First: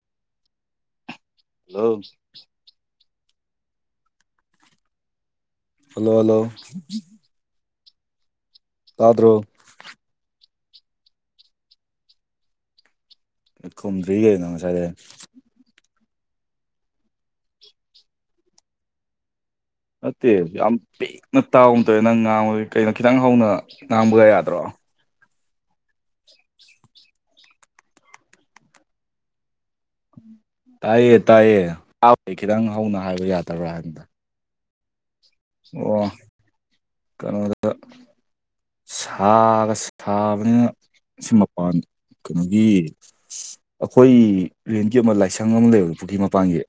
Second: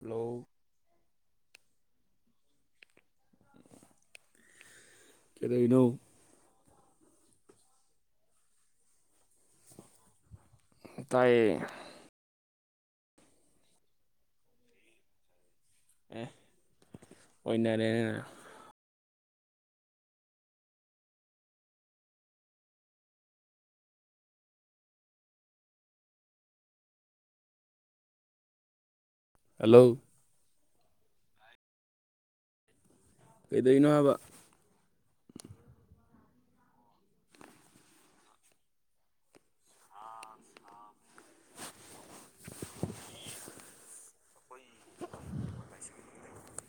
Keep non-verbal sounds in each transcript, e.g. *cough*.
hello hello ꯀꯔꯤꯅꯣ hello hello ꯇꯥꯗ꯭ꯔꯣ ꯇꯥꯏꯋꯦ ꯈꯨꯝꯗ꯭ꯔꯤ ꯀꯩꯅꯣ ꯉꯁꯥꯏꯗꯩ ꯑꯦ ꯑꯣꯏꯅꯔꯦ ꯅꯠꯇꯦ ꯌꯥꯝ ꯄꯤꯛꯅ ꯇꯥꯒꯨꯝ ꯇꯧꯋꯦ ꯅꯪ ꯉꯥꯡꯕ ꯀꯩꯅꯣ ꯈꯤꯇꯪ ꯍꯧꯅ ꯉꯥꯡꯕꯒ ꯌꯥꯗ꯭ꯔꯣ ꯍꯜꯂꯣ ꯇꯥꯏꯌꯦ ꯇꯥꯏꯌꯦꯥꯕ ꯈꯤꯇꯪ ꯍꯧꯅ ꯍꯥꯏꯕ ꯌꯥꯗꯕ꯭ꯔꯥ ꯀꯩꯗꯧꯔꯤꯅꯣ ꯍꯥꯏꯕꯅꯗ ꯍꯥꯏꯕ ꯑꯣ ꯀꯩꯅꯣꯗ ꯁꯥꯒ ꯁꯥꯕꯅꯤꯅ ꯁꯤ ꯃꯄꯥꯟꯗ ꯀꯩꯅꯣꯒꯤ ꯑꯩꯈꯣꯏ ꯔꯦꯟꯒꯤ ꯑꯃ ꯂꯥꯏꯁꯪ ꯑꯃ ꯂꯩꯕꯅꯦ ꯄꯨꯈ꯭ꯔꯤ ꯃꯄꯥꯟꯒꯤ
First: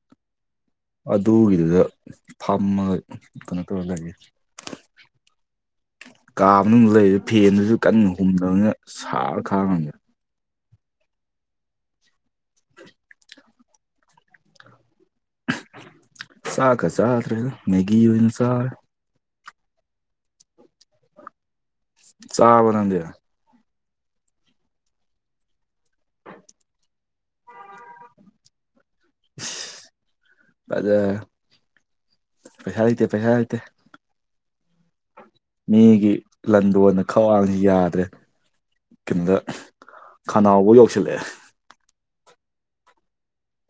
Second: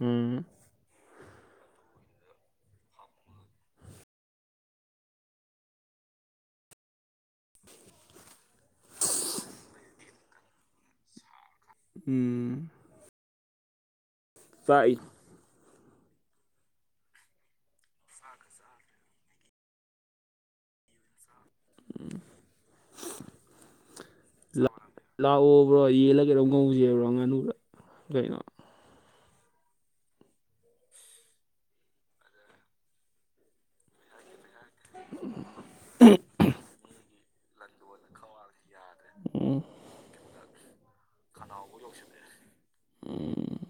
ꯎꯝ ꯑꯗꯨꯒꯤꯗꯨꯗ ꯐꯝꯃꯒ ꯀꯩꯅꯣ ꯇꯧꯔꯒ ꯂꯩꯌꯦ ꯀꯥ ꯃꯅꯨꯡꯗ ꯂꯩꯔꯤ ꯐꯦꯟꯗꯨꯁꯨ ꯀꯟꯅ ꯍꯨꯝꯗꯕꯅ ꯁꯥꯕꯅ ꯈꯥꯡꯉꯝꯗꯦ ꯎꯝ ꯆꯥꯏ ꯆꯥꯛ ꯀ ꯆꯥꯗ꯭ꯔꯦꯗ ꯃꯦꯒꯤ ꯑꯣꯏꯅ ꯆꯥꯔꯦ ꯆꯥꯔꯕꯅꯪꯗꯤ *inaudible* ꯂꯥꯛꯑꯣꯕ꯭ꯔꯣ ꯌꯦꯜꯂ ꯀꯩꯗꯧ ꯉꯧꯁꯦꯕ꯭ꯔꯣ ꯉꯥꯅꯨꯗ ꯀꯩꯅꯣ ꯐꯖꯔꯦ ꯄꯩꯁꯥ ꯂꯩꯇꯦ ꯄꯩꯁꯥ ꯂꯩꯇꯦ ꯃꯤꯒꯤ ꯂꯟꯗꯣꯟꯅ ꯈꯧꯋꯥꯥꯡꯁꯤ ꯌꯥꯗ꯭ꯔꯦ ꯀꯩꯅꯗ ꯈꯅꯥꯎꯕ ꯌꯧꯁꯤꯜꯂꯛꯑꯦ ꯈꯅꯥꯎꯕꯧ ꯌꯧꯁꯜꯂꯑꯦ ꯎꯝ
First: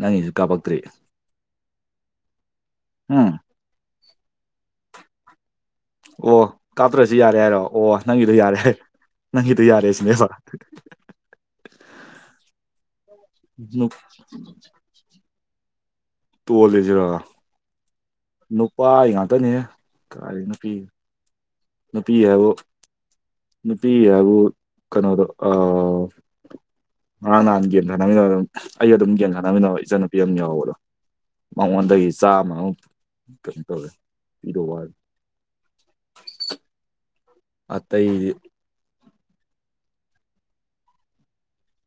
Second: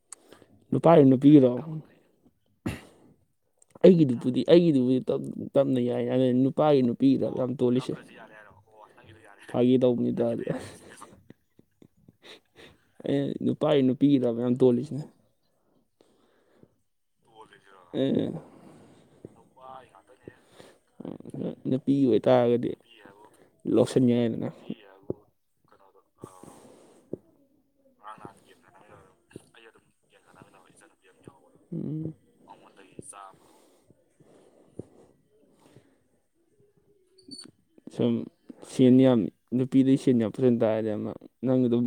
ꯅꯪꯒꯤꯁꯨ ꯀꯥꯞꯄꯛꯇ꯭ꯔꯤ ꯅꯨꯄꯥꯒ ꯅꯨꯄꯤꯒꯗꯣ ꯎꯝ ꯑꯩꯒꯤꯗꯨꯗꯨꯗꯤ ꯑꯩꯒꯤꯗꯨꯕꯨꯗꯤ ꯇꯞꯅ ꯌꯥꯏ ꯌꯥꯝ ꯑꯣ ꯅꯨꯄꯥꯒꯤ ꯀꯥꯞꯇ꯭ꯔꯁꯨ ꯅꯨꯄꯤꯗ ꯌꯥꯔꯦ ꯌꯥꯝ ꯍꯥꯏꯔꯣ ꯑꯣ ꯇꯣꯜꯂꯤꯁꯦ ꯅꯪꯒꯤꯗꯣ ꯌꯥꯔꯦ ꯅꯪꯒꯤꯗꯣ ꯐꯒꯤ ꯌꯥꯔꯦ ꯇꯧꯕꯅꯤ ꯁꯤꯅꯦꯕ ꯇꯔꯦ ꯑꯦ ꯅꯨꯄꯥꯒꯤ ꯅꯨꯄꯤꯒꯤꯗ ꯃꯌꯥꯝ ꯇꯣꯜꯂꯤꯁꯤꯅꯦ ꯇꯣꯜ ꯂꯤꯖꯤꯔꯥ ꯑꯦ ꯅꯨꯄꯥ ꯉꯥꯛꯇꯅꯦ ꯀꯥꯔꯤ ꯅꯨꯄꯤ ꯅꯨꯄꯤꯒꯤ ꯑꯣꯏꯇꯥꯔꯒꯗꯤ ꯅꯨꯅꯤꯄꯤꯒꯤ ꯂꯧꯁꯟ ꯍꯥꯏꯕꯕꯨ ꯌꯥꯏꯗꯅ ꯀꯩꯅꯣꯗꯣ ꯑ ꯉꯔꯥꯡꯅꯍꯥꯟꯟꯒꯤ ꯌꯦꯟꯅꯃꯤꯟꯅꯕ ꯑꯗꯨꯝ ꯑꯩ ꯑꯗꯨꯝ ꯌꯦꯟꯅꯃꯤꯟꯅꯕ ꯏꯆꯟ ꯅꯨꯄꯤ ꯑꯃ ꯌꯥꯎꯕꯗꯣ ꯃꯉꯣꯟꯗꯒꯤ ꯎꯝ ꯆꯥꯃꯃꯨ ꯀꯩꯅꯣ ꯇꯧꯋꯦ ꯄꯤꯗꯧꯋꯥꯠꯂꯤ *unintelligible* ꯑꯠꯇ ꯁꯨꯝ ꯑꯩꯗꯤ ꯁꯦꯟ ꯌꯥꯝꯃꯤ ꯅꯨꯄꯤꯗ ꯁꯦꯟ ꯌꯥꯝ ꯐꯖꯟ ꯇꯥꯔꯗꯤ ꯑꯃ ꯅꯪꯅ ꯑꯗꯨꯝ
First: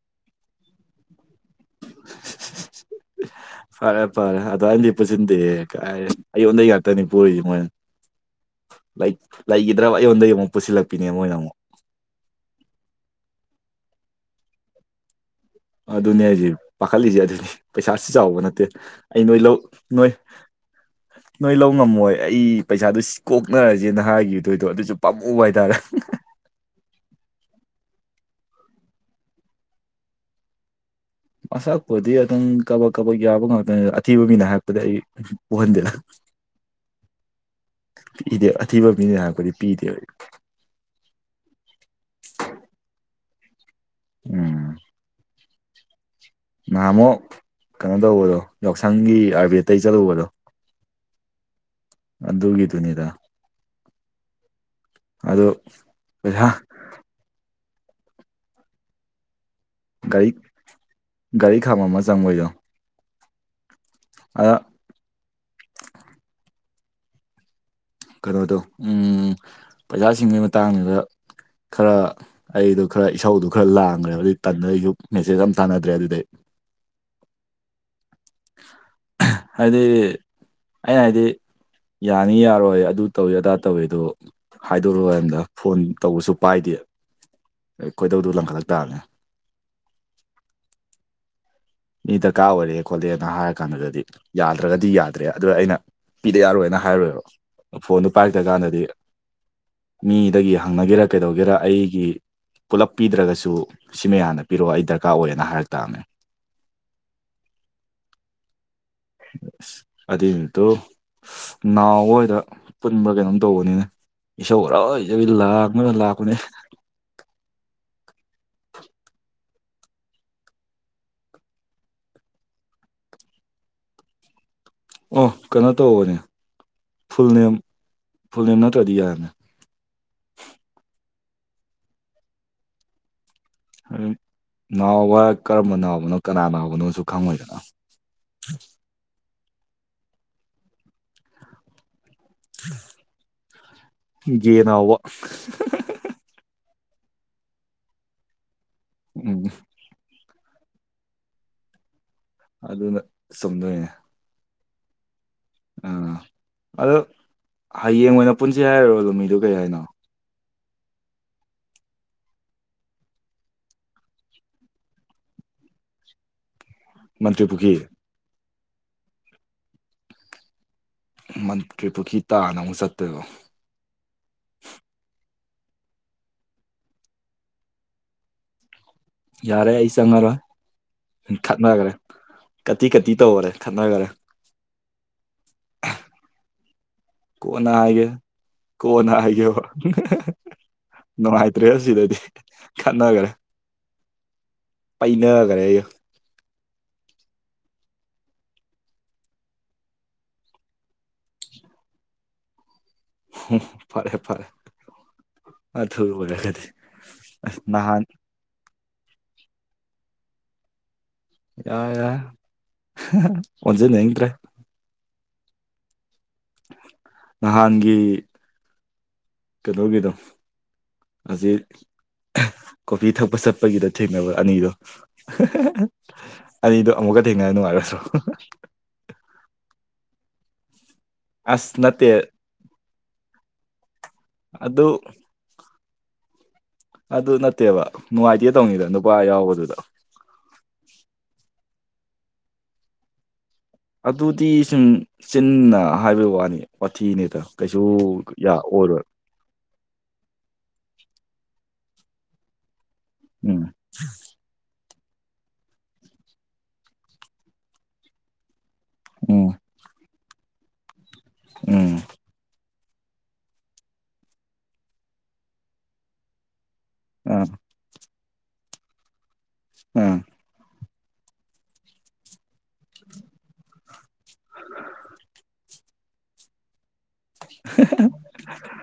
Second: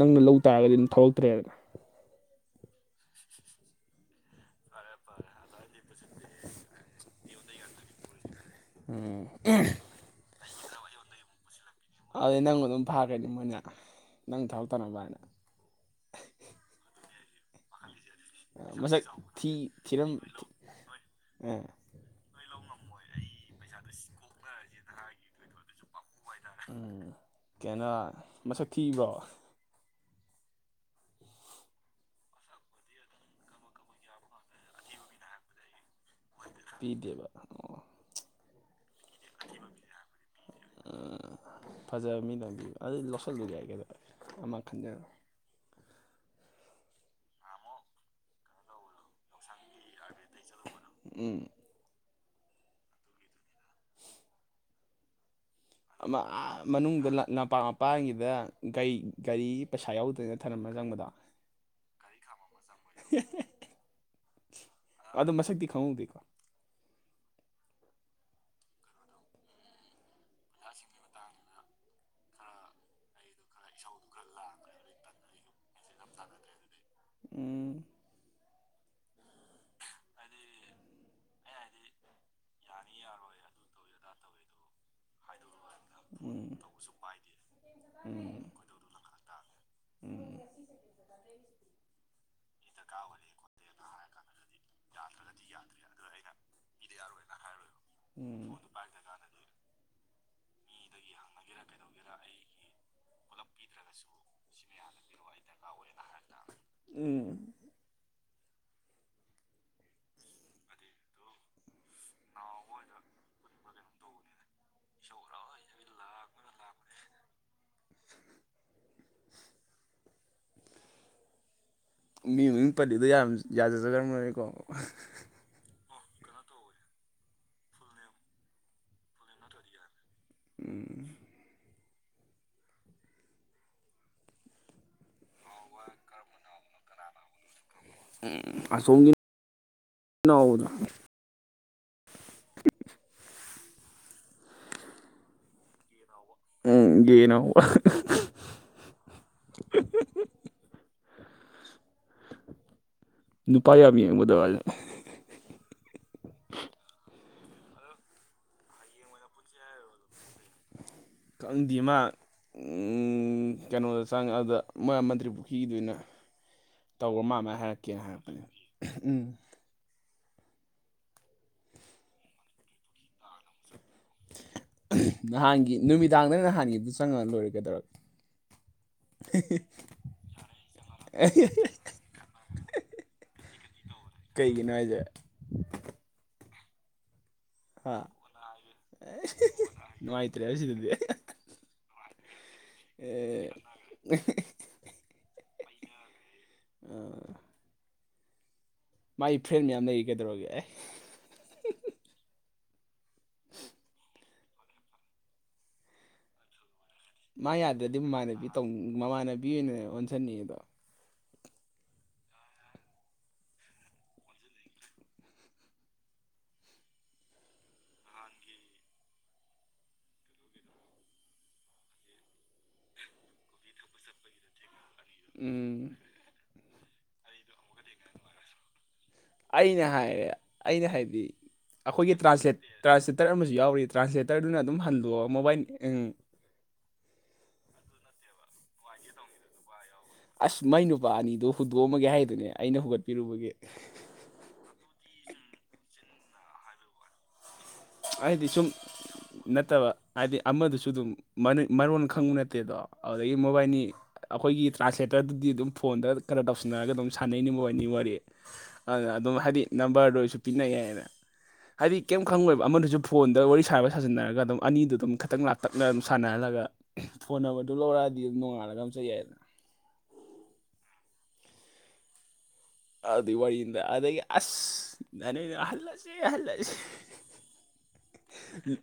ꯅꯪꯅ ꯂꯧ ꯇꯥꯔꯒꯗꯤ ꯑꯗꯨꯝ ꯊꯧꯂꯛꯇ꯭ꯔꯦꯗꯅ ꯐꯔꯦ ꯐꯔꯦ ꯑꯗꯨꯗ ꯑꯗꯤ ꯄꯨꯁꯤꯟꯗꯦ ꯀꯥꯏꯔꯦ ꯑꯩꯌꯣꯟꯗ ꯉꯥꯛꯇꯅꯤ ꯄꯨꯔꯤꯁꯦ ꯃꯣꯏꯅ ꯎꯝ ꯂꯩꯈꯤꯗ꯭ꯔꯕ ꯑꯩꯉꯣꯟꯗꯒꯤ ꯑꯃꯨꯛ ꯄꯨꯁꯤꯜꯂꯛꯄꯤꯅꯦ ꯃꯣꯏꯅ ꯑꯃꯨꯛ ꯑꯗꯨꯗꯩ ꯅꯪꯕꯨ ꯑꯗꯨꯝ ꯐꯥꯈ꯭ꯔꯅꯤ ꯃꯣꯏꯅ ꯅꯪ ꯊꯕꯛꯇꯅꯕꯅꯕ ꯍꯥꯏꯅ ꯑꯗꯨꯅꯦ ꯑꯩꯁꯦ ꯄꯥꯈꯠꯂꯤꯁꯦ ꯑꯗꯨꯅꯤ ꯄꯩꯁꯥꯁꯨ ꯆꯥꯎꯕ ꯅꯠꯇꯦ ꯃꯁꯛ ꯑꯩ ꯅꯣꯏ ꯊꯤ ꯂꯧ ꯊꯤꯔꯝ ꯅꯣꯏ ꯅꯣꯏ ꯑꯦ ꯂꯧ ꯉꯝꯃꯣꯏ ꯑꯩ ꯄꯩꯁꯥꯗꯨ ꯀꯣꯛꯅꯔꯁꯦ ꯅꯍꯥꯥꯟꯒꯤ ꯏꯊꯣꯏꯗꯣ ꯑꯗꯨꯁꯨ ꯄꯥꯝꯃꯨꯕ ꯍꯥꯏꯇꯥꯔꯦ ꯎꯝ ꯀꯩꯅ ꯃꯁꯛ ꯊꯤꯕ꯭ꯔꯣ ꯎꯝ ꯑꯁꯛꯄꯗꯤ ꯑꯗꯨꯪ ꯀꯕꯛ ꯀꯕꯛ ꯌꯥꯕ ꯉꯥꯛꯇꯅꯦ ꯑꯊꯤꯕ ꯃꯤꯅ ꯍꯥꯏꯔꯛꯄꯗꯤ ꯑꯩ ꯎꯍꯟꯗꯦꯗ ꯄꯤꯗꯦꯕ ꯑꯣ ꯄꯤꯗꯦ ꯑꯊꯤꯕ ꯄꯤꯅꯦ ꯂꯥꯛꯄꯗꯤ ꯄꯤꯗꯦ ꯍꯧꯖꯤ ꯐꯖꯕ ꯃꯤꯗꯪꯕꯤ ꯑꯗꯨ ꯂꯧꯁꯤꯜꯂꯨ ꯌꯥꯏ ꯀꯩꯗ꯭ꯔꯥ ꯑꯃ ꯎꯝ ꯈꯟꯖꯔ ꯅꯍꯥꯟ ꯑꯃꯨꯛ ꯀꯩꯅꯣ ꯇꯧꯕꯗꯣ ꯌꯥꯎꯁꯪꯒꯤ ꯑꯥꯔꯕꯤꯇꯩ ꯆꯠꯂꯨꯕꯗꯣ ꯎꯝ ꯑꯗꯨꯒꯤꯗꯨꯅꯤꯗ *unintelligible* ꯑꯗꯣ ꯑꯃ ꯑꯥ ꯄꯩꯁꯥ ꯃꯅꯨꯡꯗ ꯅꯄꯥꯛ ꯃꯄꯥꯡꯒꯤꯗ ꯒꯥꯔꯤ ꯒꯥꯔꯤ ꯄꯩꯁꯥ ꯒꯥꯔꯤ ꯌꯥꯎꯗ꯭ꯔꯦꯅ ꯊꯔꯝꯅ ꯆꯪꯕꯗ ꯒꯥꯔꯤ ꯈꯥꯃꯝꯃ ꯆꯪꯕꯣꯏꯗꯣ ꯑꯗꯣ ꯃꯁꯛꯇꯤ ꯈꯪꯍꯧꯗꯦꯀꯣ ꯀꯩꯅꯣꯗꯣ ꯎꯝ ꯄꯩꯁꯥꯁꯤꯡꯒꯤ ꯃꯇꯥꯡꯗꯨꯗ ꯈꯔ ꯑꯩꯗꯣ ꯈꯔ ꯏꯁꯧꯗꯨꯣ ꯈꯔ ꯂꯥꯡꯈ꯭ꯔꯦꯕ ꯑꯗꯨ ꯇꯟꯗꯩꯁꯨ ꯃꯦꯁꯦꯖ ꯌꯥꯝ ꯇꯥꯟꯅꯗ꯭ꯔꯦ ꯑꯗꯨꯗꯩ ꯎꯝ ꯍꯥꯏꯗꯤ ꯑꯩꯅ ꯍꯥꯏꯗꯤ ꯌꯥꯅꯤ ꯌꯥꯔꯣꯏ ꯑꯗꯨ ꯇꯧꯏꯤ ꯑꯗꯥ ꯇꯧꯏꯤ ꯑꯗꯨ ꯍꯥꯏꯗꯔ‌ꯣ ꯍꯥꯏꯝꯗ ꯐꯣꯟ ꯇꯧꯕꯁꯨ ꯄꯥꯏꯗꯦ ꯈ‌ꯣꯏꯗꯧꯗ ꯎꯝ ꯂꯪꯈꯠꯂꯛ ꯇꯥꯔꯅꯦ ꯎꯝ ꯃꯤ ꯗꯔꯀꯥꯔ ꯑꯣꯏꯔꯦ ꯈꯣꯠꯂꯦꯅ ꯍꯥꯏꯔ ꯀꯥꯟꯗꯨꯗꯗꯤ ꯌꯥꯗ꯭ꯔꯒꯗꯤ ꯌꯥꯗ꯭ꯔꯦ ꯑꯗꯨ ꯑꯩꯅ ꯄꯤꯗ ꯌꯥꯔꯣꯏꯅ ꯍꯥꯏꯔꯨꯑꯦꯕ ꯐꯣꯟꯗꯨꯣ ꯄꯥꯏꯔꯛꯇ꯭ꯔ ꯎꯝ ꯀꯥꯟꯗꯗꯤ ꯃꯤꯗꯒꯤ ꯍꯪꯅꯒꯦꯔ ꯀꯩꯗꯧꯒꯦꯔ ꯑꯩꯒꯤ ꯄꯨꯜꯂꯞ ꯄꯤꯗ꯭ꯔꯒꯁꯨ ꯁꯤ ꯃꯌꯥꯝꯅ ꯄꯤꯔꯛꯑꯣ ꯑꯩ ꯗꯔꯀꯥꯔ ꯑꯣꯏꯌꯦꯅ ꯍꯥꯏꯔꯛ ꯇꯥꯕꯅꯦ ꯎꯝ ꯑꯗꯨꯏ ꯅꯨꯃꯤꯠꯇꯣ ꯅꯥꯎꯕꯍ‌ꯣꯏꯗ ꯄꯨꯟꯕ ꯀꯩꯅꯣꯝ ꯇꯧꯕꯅꯤꯅꯦ ꯏꯁꯧ ꯍꯔꯣꯏꯖꯕꯤ ꯂꯥꯡꯉꯒ ꯂꯥꯛꯄꯅꯦ *unintelligible* ꯃꯤ ꯃꯃꯤꯡ ꯄꯟꯜꯂꯤꯗꯣ ꯌꯥꯝ ꯌꯥꯖꯖ‍꯭ꯔꯝꯃ‌ꯣꯏꯀꯣ ꯑꯣ ꯀꯩꯅꯣ ꯇꯧꯕꯅꯦ ꯐꯨꯜ ꯅꯦꯝ ꯐꯨꯜ ꯅꯦꯝ ꯅꯠꯇ꯭ꯔꯗꯤ ꯌꯥꯔꯅꯦ ꯎꯝ ꯅꯥꯎꯕ ꯀꯔꯝꯕ ꯅꯥꯎꯕꯅꯣ ꯀꯅꯥ ꯅꯥꯎꯕꯅꯣꯁꯨ ꯈꯪꯉꯣꯏꯗꯅ ꯎꯝ ꯑꯁꯣꯝꯒꯤ ꯅꯥꯎꯕꯗ‌ꯣ ꯒꯦ ꯅꯥꯎꯕ ꯑꯪ ꯒ‌ꯦ ꯅꯥꯎꯕ ꯎꯝ ꯑꯗꯨꯅ ꯅꯨꯄꯥ ꯆꯨꯝꯗꯣꯏꯅꯦ ꯌꯥꯝ ꯌ‌ꯦ *unintelligible* ꯑꯥ ꯑꯗꯣ ꯍꯌꯦꯡ ꯑꯣꯏꯅ ꯄꯨꯟꯁꯤ ꯍꯥꯏꯔꯨꯔꯣ ꯂꯧꯃꯤꯗꯨ ꯀꯩ ꯍꯥꯏꯅꯣ ꯈꯪꯗꯤꯌ‌ꯦ ꯃꯥ ꯀꯩꯅꯣꯗ ꯆꯪꯉꯛꯑꯗ ꯃꯣꯏ ꯑ ꯃꯟꯇ꯭ꯔꯤ ꯄꯨꯈ꯭ꯔꯤꯒꯤꯗ ꯑꯣꯏꯅ ꯇꯧꯈ꯭ꯔ ꯃꯥ ꯃꯟꯇ꯭ꯔꯤ ꯃꯥꯅ ꯄꯨꯈ꯭ꯔꯤ ꯍꯥꯏꯔꯛꯀꯦꯅ ꯍꯥꯏꯔꯛꯄꯅꯦ ꯎꯝ ꯃꯟꯇ꯭ꯔꯤ ꯄꯨꯈ꯭ꯔꯤ ꯇꯥꯅ ꯑꯃꯨꯛ ꯆꯠꯇꯣꯏꯔ‌ꯣ ꯅꯍꯥꯟꯒꯤ ꯅꯨꯃꯤꯗꯥꯡꯗ ꯅꯍꯥꯟꯒꯤꯗꯨ ꯆꯪꯉꯒ ꯂꯣꯏꯔꯦ ꯀꯩꯗꯧꯔꯒꯦ ꯌꯥꯔꯦ ꯑꯩ ꯆꯪꯉꯔꯣꯏ ꯈꯠꯅꯈ꯭ꯔꯦ ꯀꯥꯠꯇꯤ ꯀꯠꯇꯤ ꯇꯧꯔꯦ ꯈꯠꯅꯈ꯭ꯔꯦ ꯀꯩꯒꯤꯅꯣ ꯍꯥꯏꯁꯦ ꯀꯣꯟꯅ ꯍꯥ ꯍꯥꯏꯒ‌ꯦꯗ ꯀꯣꯟꯅ ꯍꯥꯏꯒꯦꯕ ꯅꯨꯡꯉꯥꯏꯇ꯭ꯔꯦ *unintelligible* ꯁꯤꯗꯗꯤ ꯅꯨꯡꯉꯥꯏꯇ꯭ꯔꯦ ꯁꯤꯗꯗꯤ ꯈꯠꯅꯒꯔꯦ ꯑ *unintelligible* ꯄꯩꯏꯅꯒꯔꯦ ꯑ ꯃꯥꯥꯏ ꯐ꯭ꯔꯦꯟ ꯃꯌꯥꯝ ꯂꯩꯒꯩꯗꯧꯔꯒꯦ ꯑꯦ ꯐꯔꯦ ꯐꯔꯦ ꯑꯗꯨ ꯑ‌ꯣꯏꯔꯒꯗꯤ ꯃꯥ ꯌꯥꯗ꯭ꯔꯗꯤ ꯃꯃꯥꯟꯅꯕꯤ ꯃꯃꯥꯟꯅꯕꯤ ꯑꯣꯏꯅꯅꯦ ꯑꯣꯟꯁꯤꯅ‌ꯦꯕ ꯌꯥꯔ ꯌꯥꯔ ꯑꯣꯟꯁꯤꯟꯅꯤꯡꯗ꯭ꯔꯦ ꯅꯍꯥꯟꯒꯤ ꯀꯩꯅ‌ꯣꯒꯤꯗꯣ ꯍꯧꯖꯤꯛ ꯀꯣꯐꯤ ꯊꯛꯄ ꯆꯠꯄꯒꯤꯗ ꯊꯦꯡꯅꯕ ꯑꯅꯤꯗꯣ ꯎꯝ ꯑꯅꯤꯗꯣ ꯑꯃꯨꯛꯀ ꯊꯦꯡꯅ ꯅꯨꯡꯉꯥꯏꯔ‌ꯣꯏꯗꯔ‌ꯣ ꯑꯩꯅ ꯍꯥꯏꯔꯦ ꯑꯩꯅ ꯍꯥꯏꯕꯗꯤ ꯑꯁ ꯅꯠꯇꯦ ꯑꯩꯈꯣꯏꯒꯤ ꯇ꯭ꯔꯥꯟꯁꯂꯦꯠ ꯇ꯭ꯔꯥꯟꯁꯂꯦꯇꯔ ꯑꯃꯁꯨ ꯌꯥꯎꯔꯤ ꯇ꯭ꯔꯥꯟꯁꯂꯦꯇꯔꯗꯨꯅ ꯑꯗꯨꯝ ꯑꯗꯨ ꯍꯜꯂꯣꯛꯑꯣ ꯃꯣꯕꯥꯏꯜ ꯑꯗꯨ ꯅꯠꯇꯦꯕ ꯅꯨꯡꯉꯥꯏꯇꯦ ꯇꯧꯅꯤꯗ ꯅꯨꯄꯥ ꯌꯥꯎꯕꯗꯨꯗ ꯑꯁ ꯃꯥꯏ ꯅꯨꯄꯥ ꯑꯅꯤꯗꯣ ꯍꯨꯟꯗꯣꯛꯑꯃꯒꯦ ꯍꯥꯏꯗꯨꯅꯦ ꯑꯩꯅ ꯍꯨꯒꯠꯄꯤꯔꯨꯕꯒꯤ ꯑꯗꯨꯗꯤ ꯁꯨꯝ ꯆꯤꯟꯅ ꯍꯥꯏꯕꯒꯤ ꯋꯥꯅꯤ ꯋꯥꯊꯤꯅꯦꯗ ꯀꯩꯁꯨ ꯍꯥꯏꯗꯤ ꯌꯥ ꯁꯨꯝ ꯑꯣꯏꯔꯣꯏ ꯅꯠꯇꯕ ꯍꯥꯏꯗꯤ ꯑꯃꯗꯨꯁꯨ ꯑꯗꯨꯝ ꯃꯔꯣꯟ ꯈꯪꯕ ꯅꯠꯇꯦꯗꯣ ꯑꯗꯨꯗꯒꯤ ꯎꯝ ꯃꯣꯕꯥꯏꯜꯅꯤ ꯑꯩꯈꯣꯏꯒꯤ ꯇ꯭ꯔꯥꯟꯁꯂꯦꯇꯔꯗꯨꯗꯤ ꯑꯗꯨꯝ ꯐꯣꯟꯗ ꯈꯔꯣ ꯇꯧꯁꯤꯟꯅꯔꯒ ꯑꯗꯨꯝ ꯁꯥꯟꯅꯩꯅꯤꯡꯕ ꯑꯣꯏꯅꯤ ꯋꯥꯔꯤ ꯑꯗꯨꯅ ꯑꯗꯨꯝ ꯎꯝ ꯍꯥꯏꯗꯤ ꯅꯝꯕꯔꯗꯣ ꯑꯩꯁꯨ ꯄꯤꯅꯩ ꯌꯥꯏꯅ ꯎꯝ ꯍꯥꯏꯗꯤ ꯀꯩꯝ ꯈꯪꯉꯣꯏꯕ ꯑꯃꯗꯨ ꯁꯨ ꯐꯣꯟꯗ ꯋꯥꯔꯤ ꯁꯥꯟꯅꯕ ꯁꯥꯖꯤꯟꯅꯔꯒ ꯑꯗꯨꯝ ꯑꯅꯤꯗꯨ ꯑꯗꯨꯝ ꯈꯤꯇꯪ ꯂꯥꯛꯞꯇꯛꯅ ꯑꯗꯨꯝ ꯁꯥꯟꯅꯍꯜꯂꯒ ꯐꯣꯟ ꯑꯥ ꯑꯃ ꯑꯗꯨ ꯂꯧꯔꯑꯗꯤ ꯑꯗꯨꯝ ꯅꯉꯜꯂꯒ ꯑꯃ ꯆꯠ ꯌꯥꯏꯗꯅ ꯎꯝ ꯑꯗꯨꯏ ꯋꯥꯔꯤꯅꯤꯗ ꯑꯗꯒꯤ ꯑꯁ ꯅꯣꯏ ꯍꯜꯂꯁꯤ ꯍꯜꯂꯛꯁꯦ *unintelligible*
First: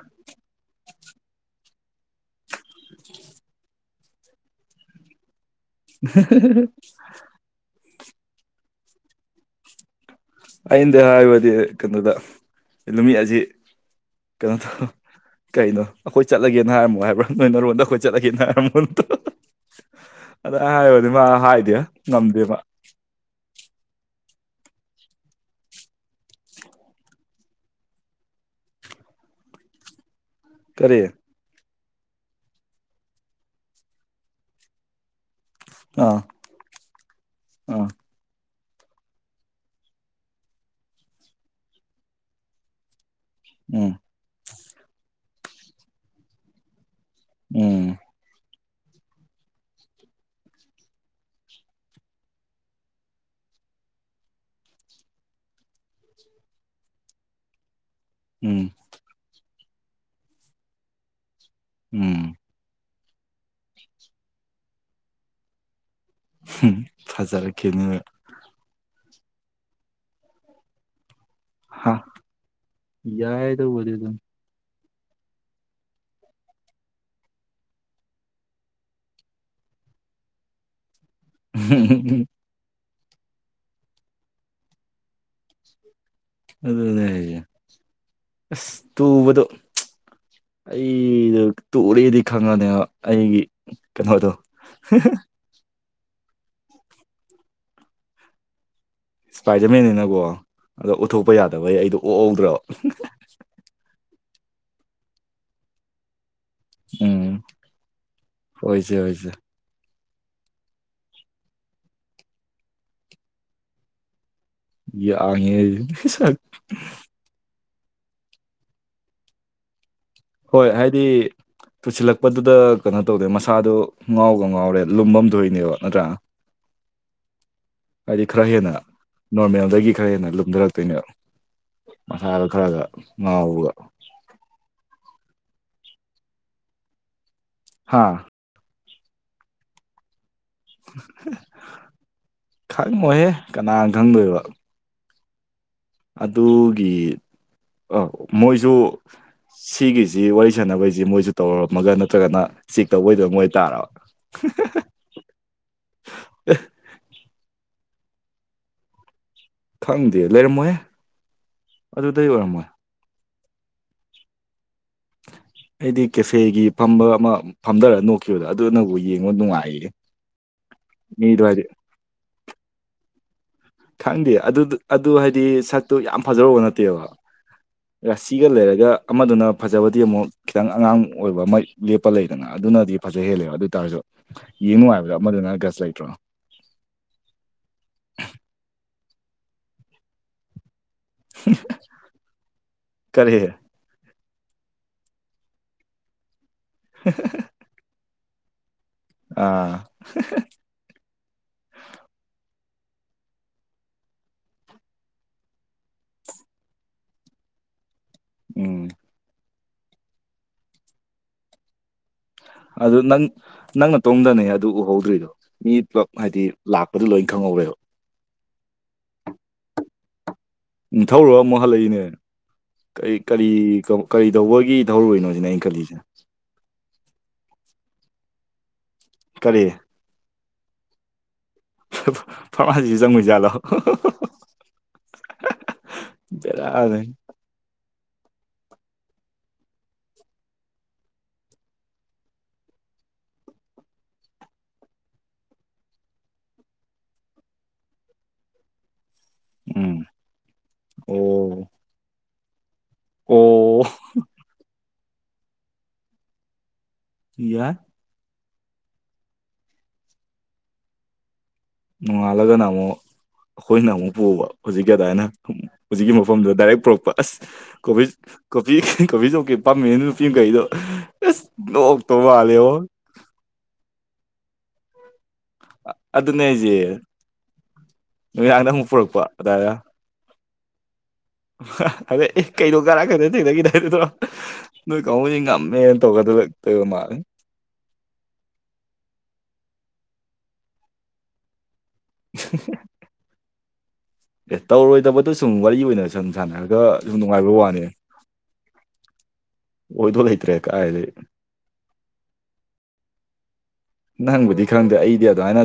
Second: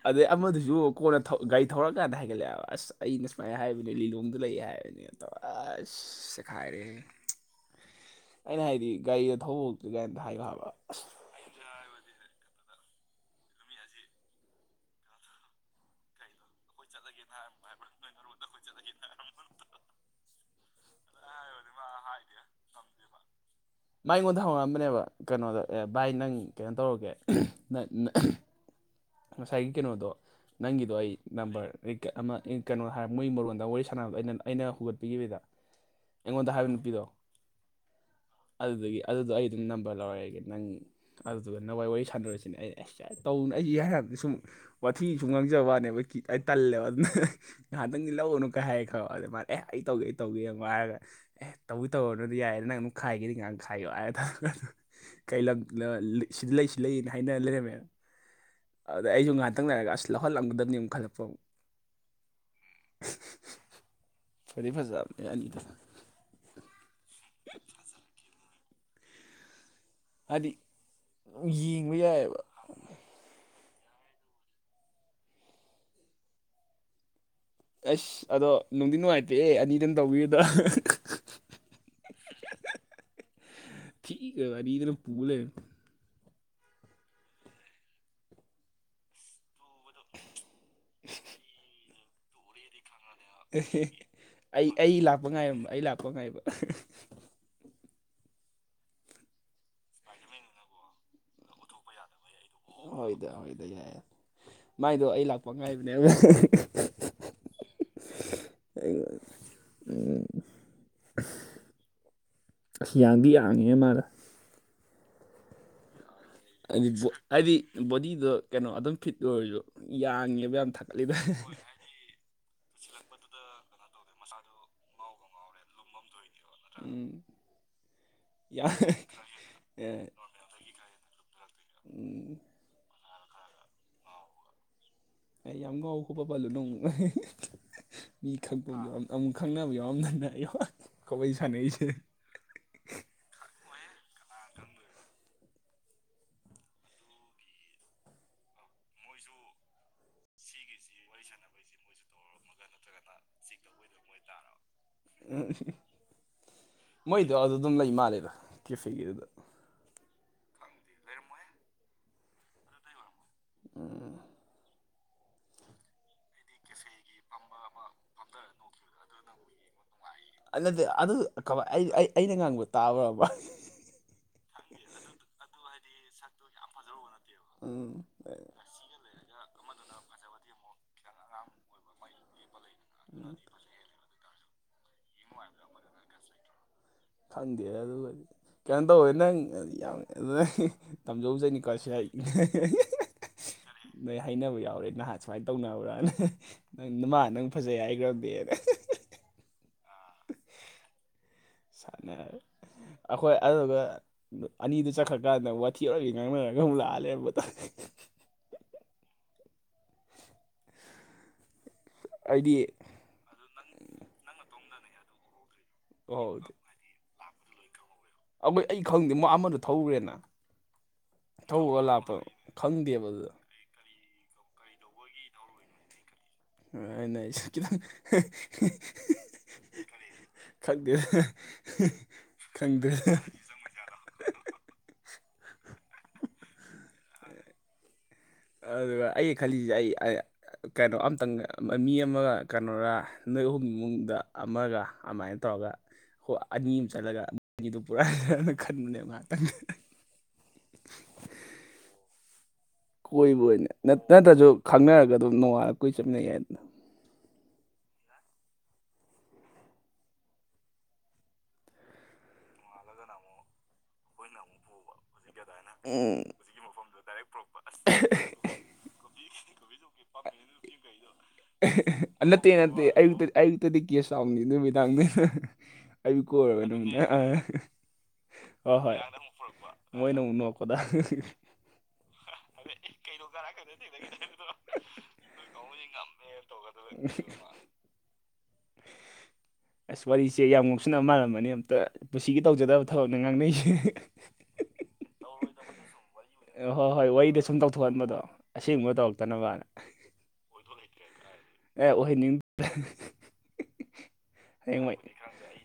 ꯑꯗꯩ ꯑꯃꯗꯨꯁꯨ ꯀꯣꯟꯅ ꯒꯥꯔꯤ ꯊꯧꯔꯀꯥꯟꯗ ꯍꯥꯏꯒꯠꯂꯛꯑꯦꯕ ꯑꯁ ꯑꯩꯅ ꯁꯨꯃꯥꯏꯅ ꯍꯥꯏꯕ ꯂꯤ ꯂꯣꯝꯗ ꯂꯩ ꯍꯥꯏꯕꯅꯦ ꯑꯁ ꯆꯦꯈꯥꯏꯔꯦ *unintelligible* ꯑꯩꯅ ꯍꯥꯏꯗꯤ ꯒꯥꯔꯤꯗ ꯊꯧꯕ ꯍꯧꯛꯇ꯭ꯦ ꯀꯥꯏꯅ ꯍꯥꯏꯕ ꯍꯥꯏꯕ ꯑꯩꯅꯗꯤ ꯍꯥꯏꯕꯗꯤ ꯀꯩꯅꯣꯗ ꯅꯨꯃꯤꯠ ꯑꯁꯤ ꯀꯩꯅꯣ ꯇꯧ ꯀꯩꯅꯣ ꯑꯩꯈꯣꯏ ꯆꯠꯂꯒꯦꯅ ꯍꯥꯏꯔꯝꯃꯣ ꯍꯥꯏꯕ꯭ꯔꯥ ꯅꯣꯏ ꯅꯔꯣꯟꯗ ꯑꯩꯈꯣꯏ ꯆꯠꯂꯒꯦꯅ ꯍꯥꯏꯔꯝꯃꯣꯗꯣ *unintelligible* ꯑꯗ ꯑꯩ ꯍꯥꯏꯣꯗꯤ ꯃꯥ ꯍꯥꯏꯗꯦ ꯉꯝꯗꯦ ꯃꯥ ꯃꯥꯏꯉꯣꯟꯗ ꯍꯧꯔꯛꯑꯝꯕꯅꯦꯕ ꯀꯩꯅꯣꯗ ꯑꯦ ꯚꯥꯏ ꯅꯪ ꯀꯩꯅꯣ ꯇꯧꯔꯒꯦ ꯉꯁꯥꯏꯒꯤ ꯀꯩꯅꯣꯗꯣ ꯅꯪꯒꯤꯗꯣ ꯀꯔꯤ ꯑꯩ ꯅꯝꯕꯔ ꯑꯃ ꯀꯩꯅꯣ ꯍꯥꯏ ꯃꯣꯏ ꯃꯔꯣꯟꯗ ꯋꯥꯔꯤ ꯁꯥꯟꯅꯕꯗꯣ ꯑꯩꯅ ꯑꯩꯅ ꯍꯧꯒꯠꯄꯤꯈꯤꯕꯗ ꯑꯥ ꯑꯩꯉꯣꯟꯗ ꯍꯥꯏꯕ ꯅꯨꯄꯤꯗꯣ ꯑꯥ ꯑꯗꯨꯗꯒꯤ ꯑꯗꯨꯗꯣ ꯑꯩ ꯑꯗꯨꯝ ꯅꯝꯕꯔ ꯂꯧꯔꯛꯑꯒꯦ ꯅꯪ ꯑꯗꯨꯗꯨꯒ ꯅ ꯋꯥꯔꯤꯏ ꯋꯥꯔꯤ ꯁꯥꯟꯅꯔꯁꯤꯅꯦ ꯑꯩ ꯑꯦꯁ ꯇꯧꯅ ꯑꯩꯁꯦ ꯎꯝ ꯍꯥꯏꯔꯅ ꯁꯨꯝ ꯋꯥꯊꯤꯁꯨ ꯉꯥꯡꯖꯕꯅꯦꯕ ꯀꯤ ꯑꯩ ꯇꯜꯂꯦꯕ ꯑꯗꯨꯅ ꯎꯝ ꯉꯥꯏꯍꯥꯛꯇꯪꯗꯤ ꯂꯧꯒꯅꯨ ꯀꯩ ꯍꯥꯏꯔꯦ ꯈꯥꯑꯕꯥ ꯑꯗꯨꯗ ꯃꯥ ꯑꯦ ꯑꯩ ꯇꯧꯒꯦ ꯑꯩ ꯇꯧꯒꯦ ꯌꯦꯡꯑꯣ ꯍꯥꯏꯔꯒ ꯑꯦ ꯇꯧꯗꯤ ꯇꯧꯔꯅꯨ ꯌꯥꯏꯌꯦ ꯅꯪ ꯑꯗꯨꯝ ꯈꯥꯏꯒꯦꯗꯤ ꯉꯥꯏꯍ ꯈꯥꯏꯌ ꯍꯥꯏꯔ ꯀꯩ ꯂꯝ ꯁꯤꯗ ꯂꯩ ꯁꯤ ꯂꯩꯅ ꯍꯥꯏꯅ ꯂꯩꯔꯝꯃꯦꯕ ꯎꯝ ꯑꯗꯩ ꯑꯩꯁꯨ ꯉꯥꯍꯛꯇꯪ ꯂꯩꯔꯒ ꯑꯁ ꯂꯧꯍꯜꯂꯝꯒꯗꯕꯅꯦ‌ ꯈꯜꯂꯄꯨ ꯎꯝ *unintelligible* ꯐꯗꯤ ꯐꯖꯥꯕꯅꯤꯍꯦ ꯑꯅꯤꯗꯣ ꯍꯝ ꯐꯥꯖꯔꯛꯈꯤꯅꯤꯅꯡ ꯍꯥꯏꯗꯤ ꯌꯦꯡꯕ ꯌꯥꯏꯑꯕ ꯌꯥꯏꯑꯗꯨꯕꯨꯗꯤ ꯗꯨꯝ ꯑꯁ ꯑꯗꯣ ꯅꯨꯡꯗꯤ ꯅꯨꯡꯉꯥꯏꯇꯦꯍꯦ ꯑꯅꯤꯗꯨꯅ ꯇꯧꯕꯤꯔꯤꯗꯣ ꯍꯝ ꯊꯤ ꯇꯔꯕ ꯑꯅꯤꯗꯨꯅ ꯄꯨ ꯂꯩꯔꯝꯃꯤ ꯑꯗꯨꯅꯦ ꯍꯥꯏꯁꯦ ꯑꯁ ꯇꯨꯕꯗꯣ ꯑꯩꯅꯥ ꯇꯔꯦꯗꯤ ꯈꯪꯉꯅꯦꯕ ꯑꯩꯒꯤ ꯀꯩꯅꯣꯗꯣ ꯑꯩ ꯑꯩ ꯂꯥꯛꯄ ꯉꯥꯏꯔꯝꯕ ꯑꯩ ꯂꯥꯛꯄ ꯉꯥꯏꯕ ꯏꯁꯄꯥꯏꯗꯔꯃꯦꯟꯅꯤꯅꯀꯣ ꯑꯗꯣ ꯎꯠꯊꯣꯛꯄ ꯌꯥꯗꯕꯩ ꯑꯩꯗꯣ ꯑꯣꯛꯍꯧꯗ꯭ꯔꯕ ꯍꯣꯏꯗ ꯃꯥꯏꯗꯣ ꯑꯩ ꯂꯥꯛꯄ ꯉꯥꯏꯕꯅꯦꯕ ꯎꯝ ꯑꯣꯏꯁꯦ ꯑꯩꯉ ꯎ ꯑꯣꯏꯁꯦ ꯑ ꯌꯥꯡꯗꯤ ꯌꯥꯡꯉꯤ ꯃꯥꯗ ꯌꯦ ꯑꯉꯦꯁ *inaudible* ꯍꯥꯏꯗꯤ ꯍꯥꯏꯗꯤ ꯕꯣꯗꯤꯗꯣ ꯀꯩꯅꯣ ꯑꯗꯨꯝ ꯐꯤꯠ ꯑꯣꯏꯔꯗꯤ ꯌꯥ ꯍꯣꯏ ꯍꯥꯏꯗꯤ ꯇꯨꯁꯤꯜꯂꯛꯄꯗꯨꯗ ꯀꯩꯅꯣ ꯇꯧꯗꯦ ꯃꯁꯥꯗꯣ ꯉꯥꯎꯒ ꯉꯥꯎꯔꯦ ꯂꯨꯝꯐꯝ ꯊꯣꯛꯏꯅꯦꯕ ꯅꯠꯇ꯭ꯔꯥ ꯎꯝ ꯍꯥꯏꯗꯤ ꯈꯔ ꯌꯥ ꯍꯦꯟꯅ ꯅꯣꯔꯃꯦꯜꯗꯒꯤ ꯈꯔ ꯍꯦꯟꯅ ꯂꯨꯝꯊꯔꯛꯇꯣꯏꯅꯦꯕ ꯎꯝ ꯃꯁꯥꯗꯤ ꯈ꯭ꯔꯒ ꯉꯥꯎꯕꯒ ꯍꯩ ꯌꯥꯝ ꯉꯥꯎꯕ ꯈꯣꯠꯄ ꯄꯥꯂꯨꯅꯨ ꯑꯃꯨꯛ ꯍꯥꯥ ꯃꯤ ꯊꯛꯄ ꯑꯃꯨꯛ ꯈꯪꯅꯕ ꯌꯥꯎꯔꯝ ꯗꯅ ꯑꯩꯈꯣꯏꯕꯩꯅꯤ ꯁꯥꯟꯅꯩꯁꯦ ꯈꯪꯉꯣꯏꯍꯦ ꯀꯅꯥ ꯈꯪꯗꯣꯏꯕ ꯑꯗꯨꯒꯤ ꯑ ꯃꯣꯏꯁꯨ ꯁꯤꯒꯤꯁꯤ ꯋꯥꯔꯤ ꯁꯥꯟꯅꯕꯩꯁꯤ ꯃꯣꯏꯁꯨ ꯇꯧꯔꯝꯃꯒ ꯅꯠꯇ꯭ꯔꯒꯅ ꯆꯦꯛ ꯇꯧꯕꯩꯗ ꯃꯣꯏ ꯇꯥꯔꯕ ꯑꯣꯏꯣꯏ ꯇꯥꯅ ꯑꯦ ꯎ ꯃꯣꯏꯗꯣ ꯑꯗꯨ ꯑꯗꯨꯝ ꯂꯩ ꯃꯥꯜꯂꯦꯗ ꯀꯦꯐꯦꯒꯤꯗꯨꯗ ꯈꯪꯗꯦ ꯂꯩꯔꯝꯃꯣꯍꯦ ꯑꯗꯨꯗꯩ ꯑꯣꯏꯔꯝꯃꯣꯏ ꯎ ꯑꯩꯗꯤ ꯀꯦꯐꯦꯒꯤ ꯐꯝꯕ ꯑꯃ ꯐꯝꯗꯔ ꯅꯣꯛꯈꯤꯕꯗꯣ ꯑꯗꯨꯅꯕꯨ ꯌꯦꯡꯉꯣ ꯅꯨꯡꯉꯥꯏꯌꯦ ꯗꯤ ꯑꯗꯨ ꯃꯤꯗꯣ ꯍꯥꯏꯗꯤ ꯑꯩꯅ ꯉꯥꯡꯕ ꯇꯥꯕꯔꯕ ꯈꯪꯗꯦ ꯑꯗꯨ ꯑꯗꯨ ꯍꯥꯏꯗꯤ ꯁꯠ ꯁꯛꯇꯨ ꯌꯥꯝ ꯐꯖꯔꯕ ꯅꯠꯇꯦ ꯎ ꯂꯩꯔꯒ ꯔꯥꯁꯤꯒ ꯑꯃꯗꯨꯅ ꯂꯩꯔꯒ ꯑꯃꯗꯨꯅ ꯐꯖꯕꯗꯤ ꯑꯃꯨꯛ ꯈꯤꯇꯪ ꯑꯉꯥꯡ ꯑꯣꯏꯕ ꯃꯩ ꯂꯦꯞꯄ ꯂꯩꯗꯅ ꯑꯗꯨꯅꯗꯤ ꯐꯖꯍꯦꯟꯂꯦꯕꯥ ꯑꯗꯨ ꯑꯣꯏꯇꯥꯥꯔꯁꯨ ꯌꯦꯡ ꯅꯨꯉꯥꯏꯕꯗ ꯑꯃꯗꯨꯅ ꯒꯇꯁ ꯂꯩꯇ꯭ꯔꯣ ꯈꯪꯗꯦ ꯑꯗꯨꯒꯗꯤ ꯀꯩꯅꯣ ꯇꯧꯌꯦ ꯅꯪ ꯌꯥꯝ ꯇꯝꯖꯧꯖꯅꯤꯀꯣ ꯁꯤ ꯍꯥꯏ ꯀꯔꯤ ꯅꯣꯏ ꯍꯥꯏꯅꯕ ꯌꯥꯎꯔꯦ ꯅꯍꯥꯟ ꯁꯨꯃꯥꯏꯅ ꯇꯧꯅꯕ꯭ꯔꯥꯅ ꯅꯪ ꯃꯅꯥ ꯅꯪ ꯐꯖꯩ ꯍꯥꯏꯈ꯭ꯔꯕꯅꯤꯅ ꯑꯥ ꯁꯥꯟꯅꯔ ꯑꯩꯈꯣꯏ ꯑꯗꯨꯒ ꯑꯅꯤꯗꯨ ꯆꯠꯈ꯭ꯔꯀꯥꯟꯗ ꯋꯥꯊꯤꯔꯒ ꯉꯥꯡꯅꯔꯒ ꯑꯃꯨꯛ ꯂꯥꯛꯍꯜꯂꯦꯕ ꯇꯦ ꯎꯝ ꯑꯩꯗꯤ ꯑꯗꯨ ꯅꯪ-ꯅꯪ ꯅꯇꯣꯡꯝꯗꯅꯦ ꯑꯗꯨ ꯎꯍꯧꯗ꯭ꯔꯤꯗꯣ ꯃꯤ ꯄꯨꯂꯞ ꯑꯣ ꯍꯥꯏꯗꯤ ꯂꯥꯛꯄꯗꯨ ꯂꯣꯏ ꯈꯪꯍꯧꯔꯦꯕ ꯑꯩꯈꯣꯏ ꯑꯩ ꯈꯪꯗꯦ ꯃꯥ ꯑꯃꯗ ꯊꯧꯒꯔꯦꯅ ꯅꯤꯡꯊꯧꯔꯒ ꯑꯃꯨꯛ ꯍꯜꯂꯛꯏꯅꯦ ꯈꯪꯗꯦꯕ ꯀꯔꯤ ꯑꯗꯨꯗ ꯀꯔꯤ ꯀꯔꯤ ꯇꯧꯕꯒꯤ ꯊꯧꯔꯨꯏꯅꯣ ꯁꯤꯅꯦ ꯑꯩꯅ ꯈꯜꯂꯤꯁꯦ ꯀꯔꯤ *inaudible* ꯈꯪꯗ꯭ꯔꯦ ꯐꯥꯔꯃꯥꯁꯤꯁꯨ ꯆꯪꯉꯣꯏꯖꯥꯠꯂꯣ ꯕꯦꯔꯥꯅꯦ ꯑꯗꯨꯒ ꯑꯩ ꯈꯜꯂꯤꯁꯦ ꯑꯩ ꯀꯩꯅꯣ ꯑꯝꯇꯪ ꯃꯤ ꯑꯃꯒ ꯀꯩꯅꯣꯒ ꯅꯣꯏ ꯑꯍꯨꯝꯃꯨꯡꯗ ꯑꯃꯒ ꯑꯗꯨꯃꯥꯏꯅ ꯇꯧꯔꯒ ꯍꯣꯏ ꯑꯅꯤ ꯑꯃ ꯆꯠꯂꯒ ꯃꯗꯨ ꯄꯨꯔꯥꯅ ꯈꯟꯕꯅꯦꯕ ꯉꯥꯏꯍꯥꯛꯇꯪ ꯎꯝ ꯑꯣ ꯀꯣꯏꯕꯣꯏꯅꯦ ꯑꯣ ꯅꯠꯇ꯭ꯔꯁꯨ ꯈꯪꯅꯔꯒ ꯑꯗꯨꯝ ꯅꯣꯡꯉꯥꯔ ꯀꯨꯏ ꯆꯠꯃꯤꯟꯅꯩ ꯍꯥꯏꯗꯅ ꯌꯥ ꯅꯣꯡꯉꯥꯜꯂꯒꯅ ꯑꯃꯨꯛ ꯑꯩꯈꯣꯏꯅ ꯑꯃꯨꯛ ꯄꯨꯕ ꯍꯧꯖꯤꯛꯀꯤꯗꯥꯏꯅ ꯍꯧꯖꯤꯛꯀꯤ ꯎꯝ ꯃꯐꯝꯗꯣ ꯗꯥꯏꯔꯦꯛ ꯄꯨꯔꯛꯄ ꯑꯁ ꯀꯣꯕꯤ- ꯀꯣꯕꯤ-ꯀꯣꯕꯤ ꯆꯧꯀꯤ ꯄꯥꯝꯃꯦꯅ ꯅꯨꯄꯤ ꯃꯈꯩꯗꯣ ꯑꯁ ꯅꯣꯛꯇꯧ ꯅꯠꯇꯦ ꯅꯠꯇꯦ ꯃꯥꯜꯂꯦꯉꯣ ꯑꯌꯨꯛꯇ- ꯑꯌꯨꯛꯇꯗꯤ ꯀꯦꯁ ꯆꯥꯎꯕꯅꯤ ꯅ ꯅꯨ ꯃꯃꯤꯗꯥꯡꯗ ꯑꯩꯕꯨ ꯑꯗꯨꯅꯦ ꯀꯣꯏꯔꯕ ꯑꯗꯨꯅꯦ ꯍꯥꯏꯁꯦ ꯅꯨꯃꯤꯗꯥꯡꯗ ꯍ ꯑꯃꯨꯛ ꯍꯣꯏ ꯄꯨꯔꯛꯄ ꯑꯗꯥꯏꯅ ꯃꯣꯏꯅ ꯑꯃꯨ ꯅꯣꯛꯄꯗꯥ ꯑꯗꯩ ꯑꯦ ꯀꯩꯗꯧ ꯀꯔꯛꯀꯗ ꯊꯦꯡꯗꯈꯤꯦꯗꯗꯨ꯭ꯔꯣ ꯅꯣꯏ ꯀꯍꯗꯤ ꯉꯝꯃꯦ ꯇꯒꯗꯕ ꯏꯛꯇꯨꯒ ꯃꯥꯜꯂꯤ ꯑꯁ ꯋꯥꯔꯤꯁꯦ ꯌꯥꯝ ꯉꯨꯞꯁꯤꯟꯅ ꯃꯥꯜꯂꯝꯃꯅꯤ ꯑꯝꯇ ꯄꯨꯟꯁꯤꯒꯤ ꯇꯧꯖꯗꯕ ꯊꯕꯅ ꯉꯥꯡꯅꯩꯁꯦ ꯑꯦ ꯇꯧꯔꯣꯏꯗꯕꯗꯣ ꯁꯨꯝ ꯋꯥꯔꯤ ꯇꯧꯔꯣꯏꯗꯕꯗ ꯑꯣꯏꯅ ꯁꯨꯝ ꯋꯥꯔꯤ ꯁꯥꯟꯅꯔꯒ ꯁꯨꯝ ꯅꯨꯡꯉꯥꯏꯕ ꯋꯥꯅꯦ ꯑꯁꯤꯒꯨꯝꯕ ꯇꯧꯔꯛꯇꯅꯕꯅ ꯑꯣꯏꯗꯣ ꯂꯩꯇ꯭ꯔꯦ ꯀꯥꯏꯗꯒꯤ ꯑꯦ ꯑꯣꯏꯍꯟꯅꯤꯡꯕ ꯅꯪꯕꯨꯗꯤ ꯈꯪꯗꯦ ꯑꯩꯗꯤ ꯑꯗꯨꯃꯥꯏꯅ